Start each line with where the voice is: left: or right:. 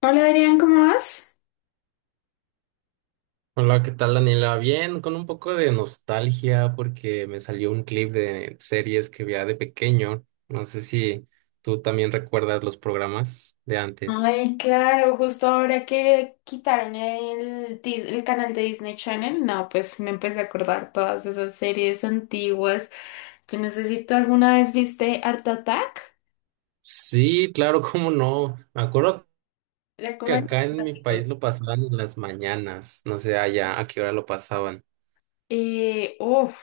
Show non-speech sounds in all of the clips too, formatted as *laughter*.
left: Hola, Adrián, ¿cómo vas?
right: Hola, ¿qué tal, Daniela? Bien, con un poco de nostalgia porque me salió un clip de series que veía de pequeño. No sé si tú también recuerdas los programas de antes.
left: Ay, claro, justo ahora que quitaron el canal de Disney Channel, no, pues me empecé a acordar todas esas series antiguas. Yo necesito, ¿alguna vez viste Art Attack?
right: Sí, claro, *laughs* cómo no. Me acuerdo
left: Era
right: que
left: como de
right: acá
left: los
right: en mi
left: clásicos.
right: país lo pasaban en las mañanas. No sé allá a qué hora lo pasaban.
left: Eh, uf,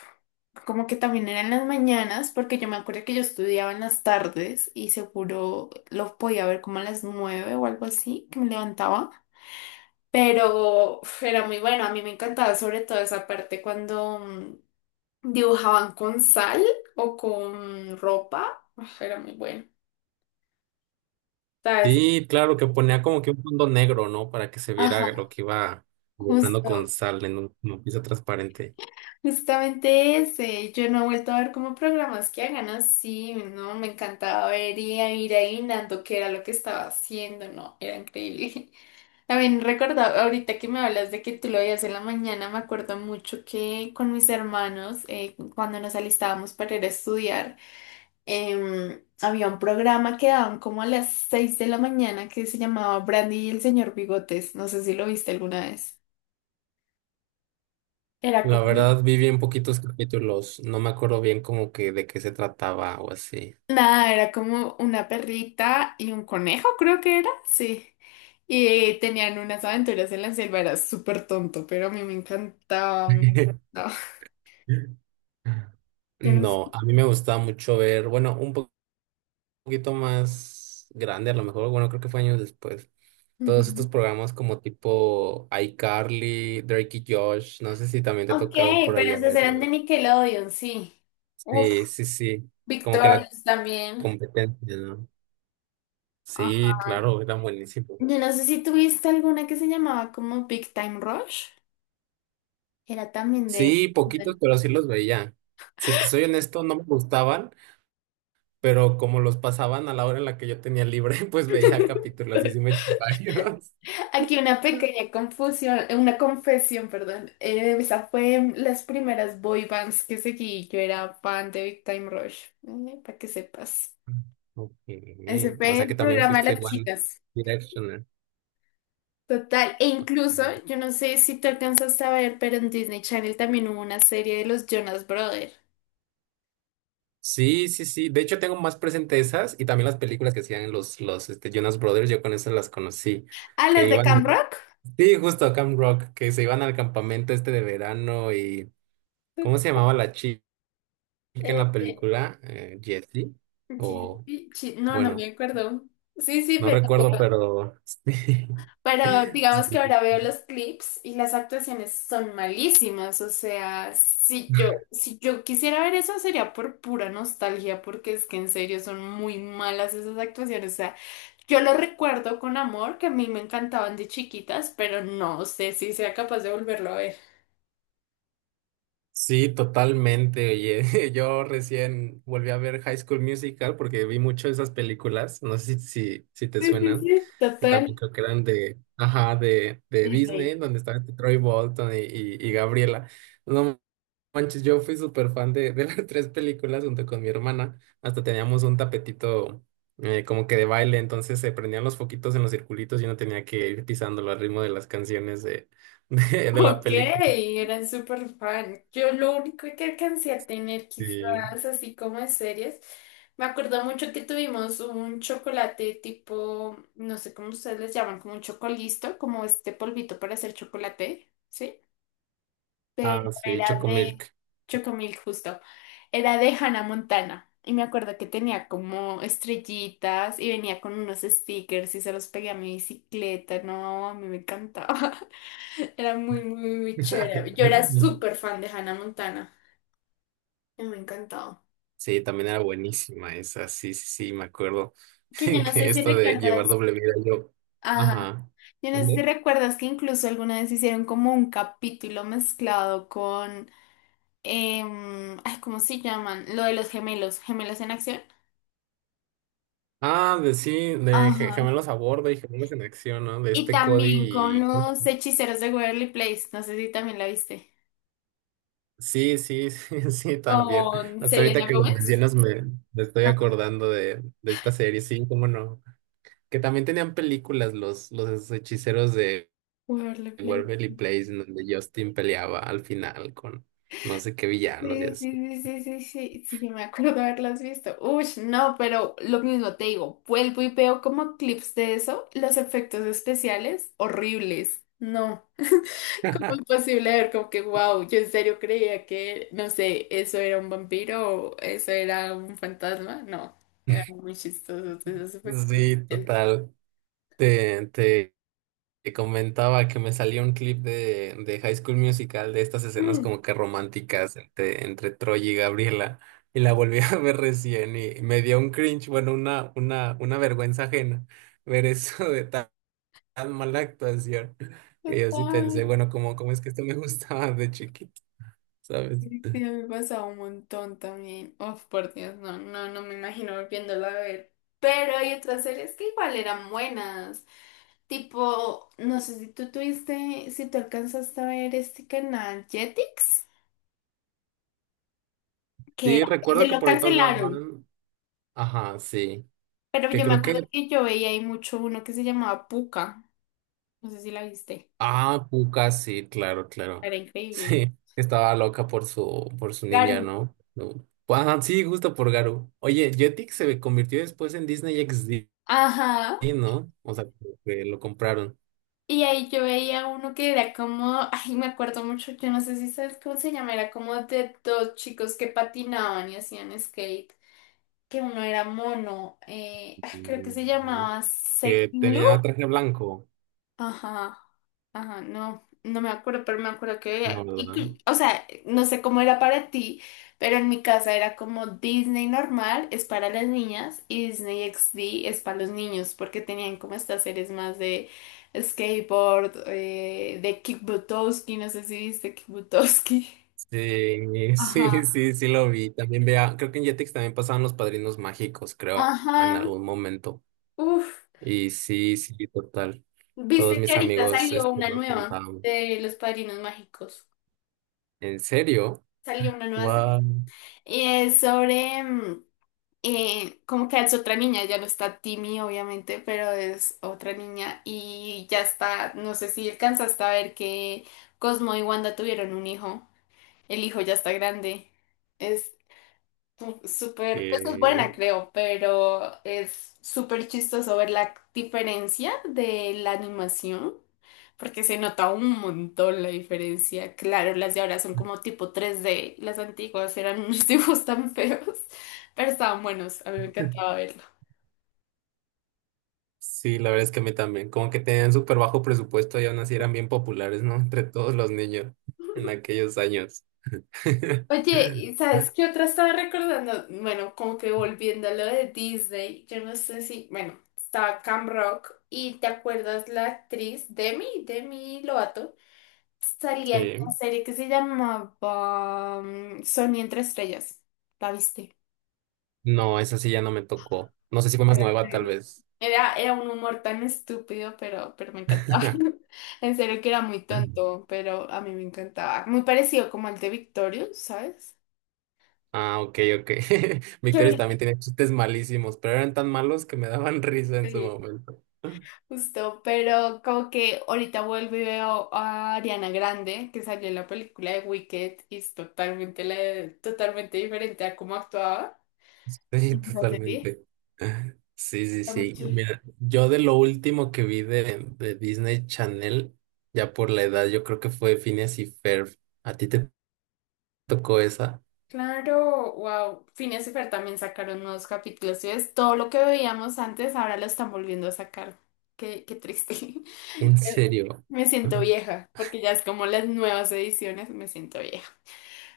left: Como que también eran las mañanas, porque yo me acuerdo que yo estudiaba en las tardes y seguro lo podía ver como a las nueve o algo así, que me levantaba. Pero uf, era muy bueno, a mí me encantaba sobre todo esa parte cuando dibujaban con sal o con ropa. Uf, era muy bueno. ¿Sabes?
right: Sí, claro, que ponía como que un fondo negro, ¿no? Para que se viera
left: Ajá.
right: lo que iba dibujando
left: Justo
right: con sal en una pieza transparente.
left: Justamente ese, yo no he vuelto a ver como programas que hagan así, no, me encantaba ver y a ir adivinando qué era lo que estaba haciendo, no, era increíble. *laughs* También recordaba, ahorita que me hablas de que tú lo veías en la mañana, me acuerdo mucho que con mis hermanos, cuando nos alistábamos para ir a estudiar, había un programa que daban como a las 6 de la mañana que se llamaba Brandy y el señor Bigotes, no sé si lo viste alguna vez. Era
right: La
left: como.
right: verdad, vi bien poquitos capítulos. No me acuerdo bien como que de qué se trataba o así.
left: Nada, era como una perrita y un conejo, creo que era, sí. Y tenían unas aventuras en la selva, era súper tonto, pero a mí me encantaba. Me
right: *laughs*
left: encantaba. *laughs* Yo no sé.
right: No, a mí me gustaba mucho ver, bueno, poquito más grande, a lo mejor, bueno, creo que fue años después. Todos estos
left: Ujú.
right: programas como tipo iCarly, Drake y Josh, no sé si también te
left: Ok,
right: tocaron por
left: pero
right: ahí a
left: esas eran de
right: verlo.
left: Nickelodeon, sí. Uf,
right: Sí, sí, sí. Como que la
left: Victorious también.
right: competencia, ¿no? Sí,
left: Ajá.
right: claro, eran buenísimos.
left: Yo no sé si tuviste alguna que se llamaba como Big Time Rush. Era también de...
right: Sí, poquitos, pero sí los veía. Si te soy honesto, no me gustaban, pero como los pasaban a la hora en la que yo tenía libre, *laughs* pues veía capítulos y sí
left: *laughs*
right: me eché varios.
left: Aquí una pequeña confusión, una confesión, perdón. Esa fue las primeras boy bands que seguí. Yo era fan de Big Time Rush, para que sepas.
right: Ok,
left: Ese
right: o
left: fue
right: sea que
left: el
right: también
left: programa de
right: fuiste
left: las
right: One
left: chicas.
right: Directioner.
left: Total, e incluso, yo no sé si te alcanzaste a ver, pero en Disney Channel también hubo una serie de los Jonas Brothers.
right: Sí, sí, sí. De hecho, tengo más presente esas y también las películas que hacían los Jonas Brothers. Yo con esas las conocí.
left: Ah,
right: Que
left: las de Camp
right: iban.
left: Rock.
right: Sí, justo a Camp Rock, que se iban al campamento este de verano. Y. ¿Cómo se llamaba la chica en
left: Eh,
right: la
left: eh,
right: película? Jessie.
left: Jesse-
right: O,
left: Chi- no, no me
right: bueno,
left: acuerdo. Sí, sí,
right: no
left: pero.
right: recuerdo, pero. *laughs*
left: Pero
right: Sí.
left: digamos que ahora veo los clips y las actuaciones son malísimas. O sea, si yo quisiera ver eso sería por pura nostalgia, porque es que en serio son muy malas esas actuaciones. O sea, yo lo recuerdo con amor, que a mí me encantaban de chiquitas, pero no sé si sea capaz de volverlo a ver.
right: Sí, totalmente. Oye, *laughs* yo recién volví a ver High School Musical porque vi mucho esas películas. No sé si te
left: Sí, sí,
right: suenan,
left: sí.
right: que también
left: Total.
right: creo que eran de, ajá, de Disney,
left: Disney.
right: donde estaban Troy Bolton y Gabriela. No manches, yo fui súper fan de *laughs* las tres películas junto con mi hermana. Hasta teníamos un tapetito como que de baile, entonces se prendían los foquitos en los circulitos y uno tenía que ir pisándolo al ritmo de las canciones *laughs* de la
left: Ok,
right: película.
left: era súper fan. Yo lo único que alcancé a tener
right: Sí.
left: quizás así como de series, me acuerdo mucho que tuvimos un chocolate tipo, no sé cómo ustedes les llaman, como un chocolisto, como este polvito para hacer chocolate, ¿sí? Pero
right: Ah, sí,
left: era de.
right: Chocomilk.
left: Chocomilk justo, era de Hannah Montana. Y me acuerdo que tenía como estrellitas y venía con unos stickers y se los pegué a mi bicicleta. No, a mí me encantaba. Era muy, muy, muy chévere. Yo era
right: *laughs*
left: súper fan de Hannah Montana. Y me encantaba.
right: Sí, también era buenísima esa, sí, sí, sí, me acuerdo
left: Que yo no
right: *laughs*
left: sé
right: que
left: si
right: esto de llevar
left: recuerdas.
right: doble vida yo.
left: Ajá.
right: Ajá.
left: Yo no sé si
right: ¿Mande?
left: recuerdas que incluso alguna vez hicieron como un capítulo mezclado con. Ay, ¿cómo se llaman? Lo de los gemelos. ¿Gemelos en acción?
right: Ah, de sí, de
left: Ajá.
right: gemelos a bordo y gemelos en acción, ¿no? De
left: Y
right: este Cody
left: también con
right: y...
left: los hechiceros de Waverly Place. No sé si también la viste.
right: Sí, sí, *laughs* sí, sí, también.
left: Con
right: Hasta ahorita
left: Selena
right: que lo
left: Gómez.
right: mencionas me, me estoy acordando de esta serie, sí, cómo no. Que también tenían películas los hechiceros de
left: Waverly Place.
right: Waverly Place, en donde Justin peleaba al final con no sé qué villanos y
left: Sí,
right: así.
left: sí, sí, sí, sí, sí, sí, yo me acuerdo haberlas visto. Uy, no, pero lo mismo te digo, vuelvo y veo como clips de eso, los efectos especiales horribles. No, *laughs* ¿cómo es
right: *laughs*
left: posible ver como que, wow, yo en serio creía que, no sé, eso era un vampiro o eso era un fantasma? No, eran muy chistosos esos efectos.
right: Sí, total. Te, te, te comentaba que me salió un clip de High School Musical de estas escenas
left: Mm,
right: como que románticas entre Troy y Gabriela y la volví *laughs* a ver recién y me dio un cringe, bueno, una vergüenza ajena ver eso de tan mala actuación. *laughs* Que yo sí
left: total.
right: pensé, bueno, ¿cómo es que esto me *laughs* gustaba de chiquito, ¿sabes?
left: Sí, me pasa un montón también. Oh, por Dios, no, no, no me imagino volviéndolo a ver. Pero hay otras series que igual eran buenas. Tipo, no sé si tú tuviste, si tú alcanzaste a ver este canal Jetix, que
right: Sí,
left: era,
right: recuerdo
left: se
right: que
left: lo
right: por ahí
left: cancelaron.
right: pasaban. Ajá, sí.
left: Pero
right: Que
left: yo me
right: creo
left: acuerdo
right: que.
left: que yo veía ahí mucho uno que se llamaba Puka. No sé si la viste.
right: Ah, Puka, sí, claro, claro.
left: Era
right: *laughs*
left: increíble.
right: Sí, estaba loca por por su ninja,
left: Garu.
right: ¿no? No. Ajá, sí, justo por Garu. Oye, Jetix se convirtió después en Disney XD,
left: Ajá.
right: ¿no? O sea, como que lo compraron.
left: Y ahí yo veía uno que era como, ay, me acuerdo mucho, yo no sé si sabes cómo se llama, era como de dos chicos que patinaban y hacían skate, que uno era mono, ay, creo que se
right: Mm,
left: llamaba
right: que
left: Second
right: tenía
left: Loop.
right: traje blanco,
left: Ajá, ajá, no, no me acuerdo, pero me acuerdo
right: ¿no, verdad?
left: o sea, no sé cómo era para ti, pero en mi casa era como Disney normal es para las niñas y Disney XD es para los niños, porque tenían como estas series más de skateboard, de Kick Buttowski, no sé si viste Kick Buttowski. *laughs*
right: Sí, *laughs*
left: Ajá,
right: sí, sí, sí lo vi. También vea, creo que en Jetix también pasaban los padrinos mágicos, creo, en
left: ajá,
right: algún momento.
left: uff,
right: Y sí, sí, total. Todos
left: viste que
right: mis
left: ahorita
right: amigos
left: salió
right: este,
left: una
right: nos
left: nueva
right: contaban.
left: de Los Padrinos Mágicos,
right: ¿En serio?
left: salió una nueva serie,
right: Wow.
left: y es sobre... mm, como que es otra niña, ya no está Timmy, obviamente, pero es otra niña y ya está, no sé si alcanzaste a ver que Cosmo y Wanda tuvieron un hijo, el hijo ya está grande, es. Uf, súper, pues es
right: Eh,
left: buena creo, pero es súper chistoso ver la diferencia de la animación, porque se nota un montón la diferencia. Claro, las de ahora son como tipo tres d y las antiguas eran *laughs* unos dibujos tan feos, pero estaban buenos, a mí me
right: *laughs*
left: encantaba verlo.
right: sí, la verdad es que a mí también. Como que tenían súper bajo presupuesto y aún así eran bien populares, ¿no? *laughs* Entre todos los niños en aquellos años. *laughs*
left: Oye, ¿y sabes qué otra estaba recordando? Bueno, como que volviendo a lo de Disney, yo no sé si, bueno, estaba Cam Rock y ¿te acuerdas la actriz Demi Lovato? Salía en una
right: Sí.
left: serie que se llamaba Sony entre estrellas. ¿La viste?
right: No, esa sí ya no me tocó. No sé si fue más
left: Era
right: nueva, tal
left: increíble.
right: vez.
left: Era un humor tan estúpido, pero me encantaba. *laughs*
right: *laughs*
left: En serio que era muy tonto, pero a mí me encantaba. Muy parecido como al de Victorious, ¿sabes?
right: Ah, ok, ok. *laughs*
left: Que
right: Victorious
left: ahorita
right: también tenía chistes malísimos, pero eran tan malos que me daban *laughs* risa en su
left: sí,
right: momento.
left: justo, pero como que ahorita vuelvo y veo a Ariana Grande, que salió en la película de Wicked, y es totalmente, la- totalmente diferente a cómo actuaba.
right: Sí,
left: Entonces, sí.
right: totalmente. Sí, sí,
left: Está muy.
right: sí. Mira, yo de lo último que vi de Disney Channel, ya por la edad, yo creo que fue Phineas y Ferb. ¿A ti te tocó esa?
left: Claro, wow. Phineas y Fer también sacaron nuevos capítulos. ¿Sí ves? Todo lo que veíamos antes ahora lo están volviendo a sacar. Qué triste. *laughs*
right: ¿En
left: Eh,
right: serio?
left: me siento vieja, porque ya es como las nuevas ediciones, me siento vieja.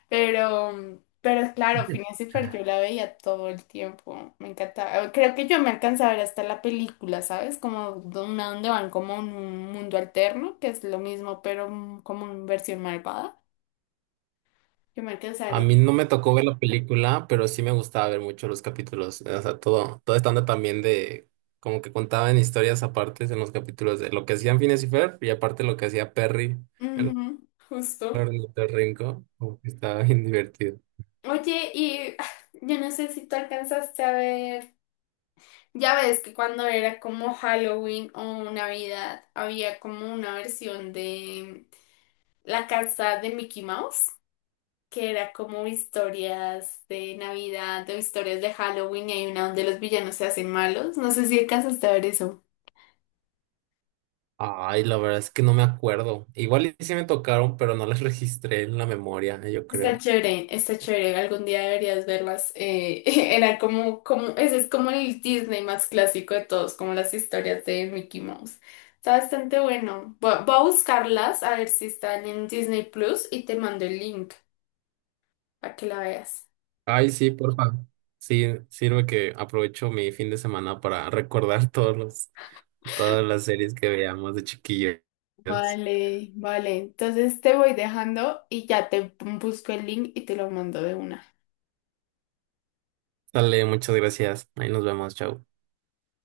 left: Pero claro, Phineas y Fer yo la veía todo el tiempo. Me encantaba. Creo que yo me alcanzaba a ver hasta la película, ¿sabes? Como de una donde van como en un mundo alterno, que es lo mismo, pero como en versión malvada. Yo me alcanzaba a
right: A
left: ver
right: mí no
left: eso.
right: me tocó ver la película, pero sí me gustaba ver mucho los capítulos. O sea, todo, todo estando también de, como que contaban historias aparte en los capítulos de lo que hacían Phineas y Ferb y aparte lo que hacía Perry, el
left: Ujú, justo.
right: ornitorrinco, como que estaba bien *laughs* divertido.
left: Oye, y *sighs* yo no sé si tú alcanzaste a ver, ya ves que cuando era como Halloween o Navidad, había como una versión de La casa de Mickey Mouse, que era como historias de Navidad de historias de Halloween y hay una donde los villanos se hacen malos. No sé si alcanzaste a ver eso.
right: Ay, la verdad es que no me acuerdo. Igual y sí me tocaron, pero no las *laughs* registré en la memoria, yo
left: Está
right: creo.
left: chévere, está chévere. Algún día deberías verlas. *laughs* Era como, como, ese es como el Disney más clásico de todos, como las historias de Mickey Mouse. Está bastante bueno. Voy a buscarlas a ver si están en Disney Plus y te mando el link para que la veas.
right: Ay, sí, porfa. Sí, sirve que aprovecho mi fin de semana para *laughs* recordar todos los, todas las series que veamos de chiquillos.
left: Vale, vale. Entonces te voy dejando y ya te busco el link y te lo mando de una.
right: Dale, muchas gracias. Ahí nos vemos, chao.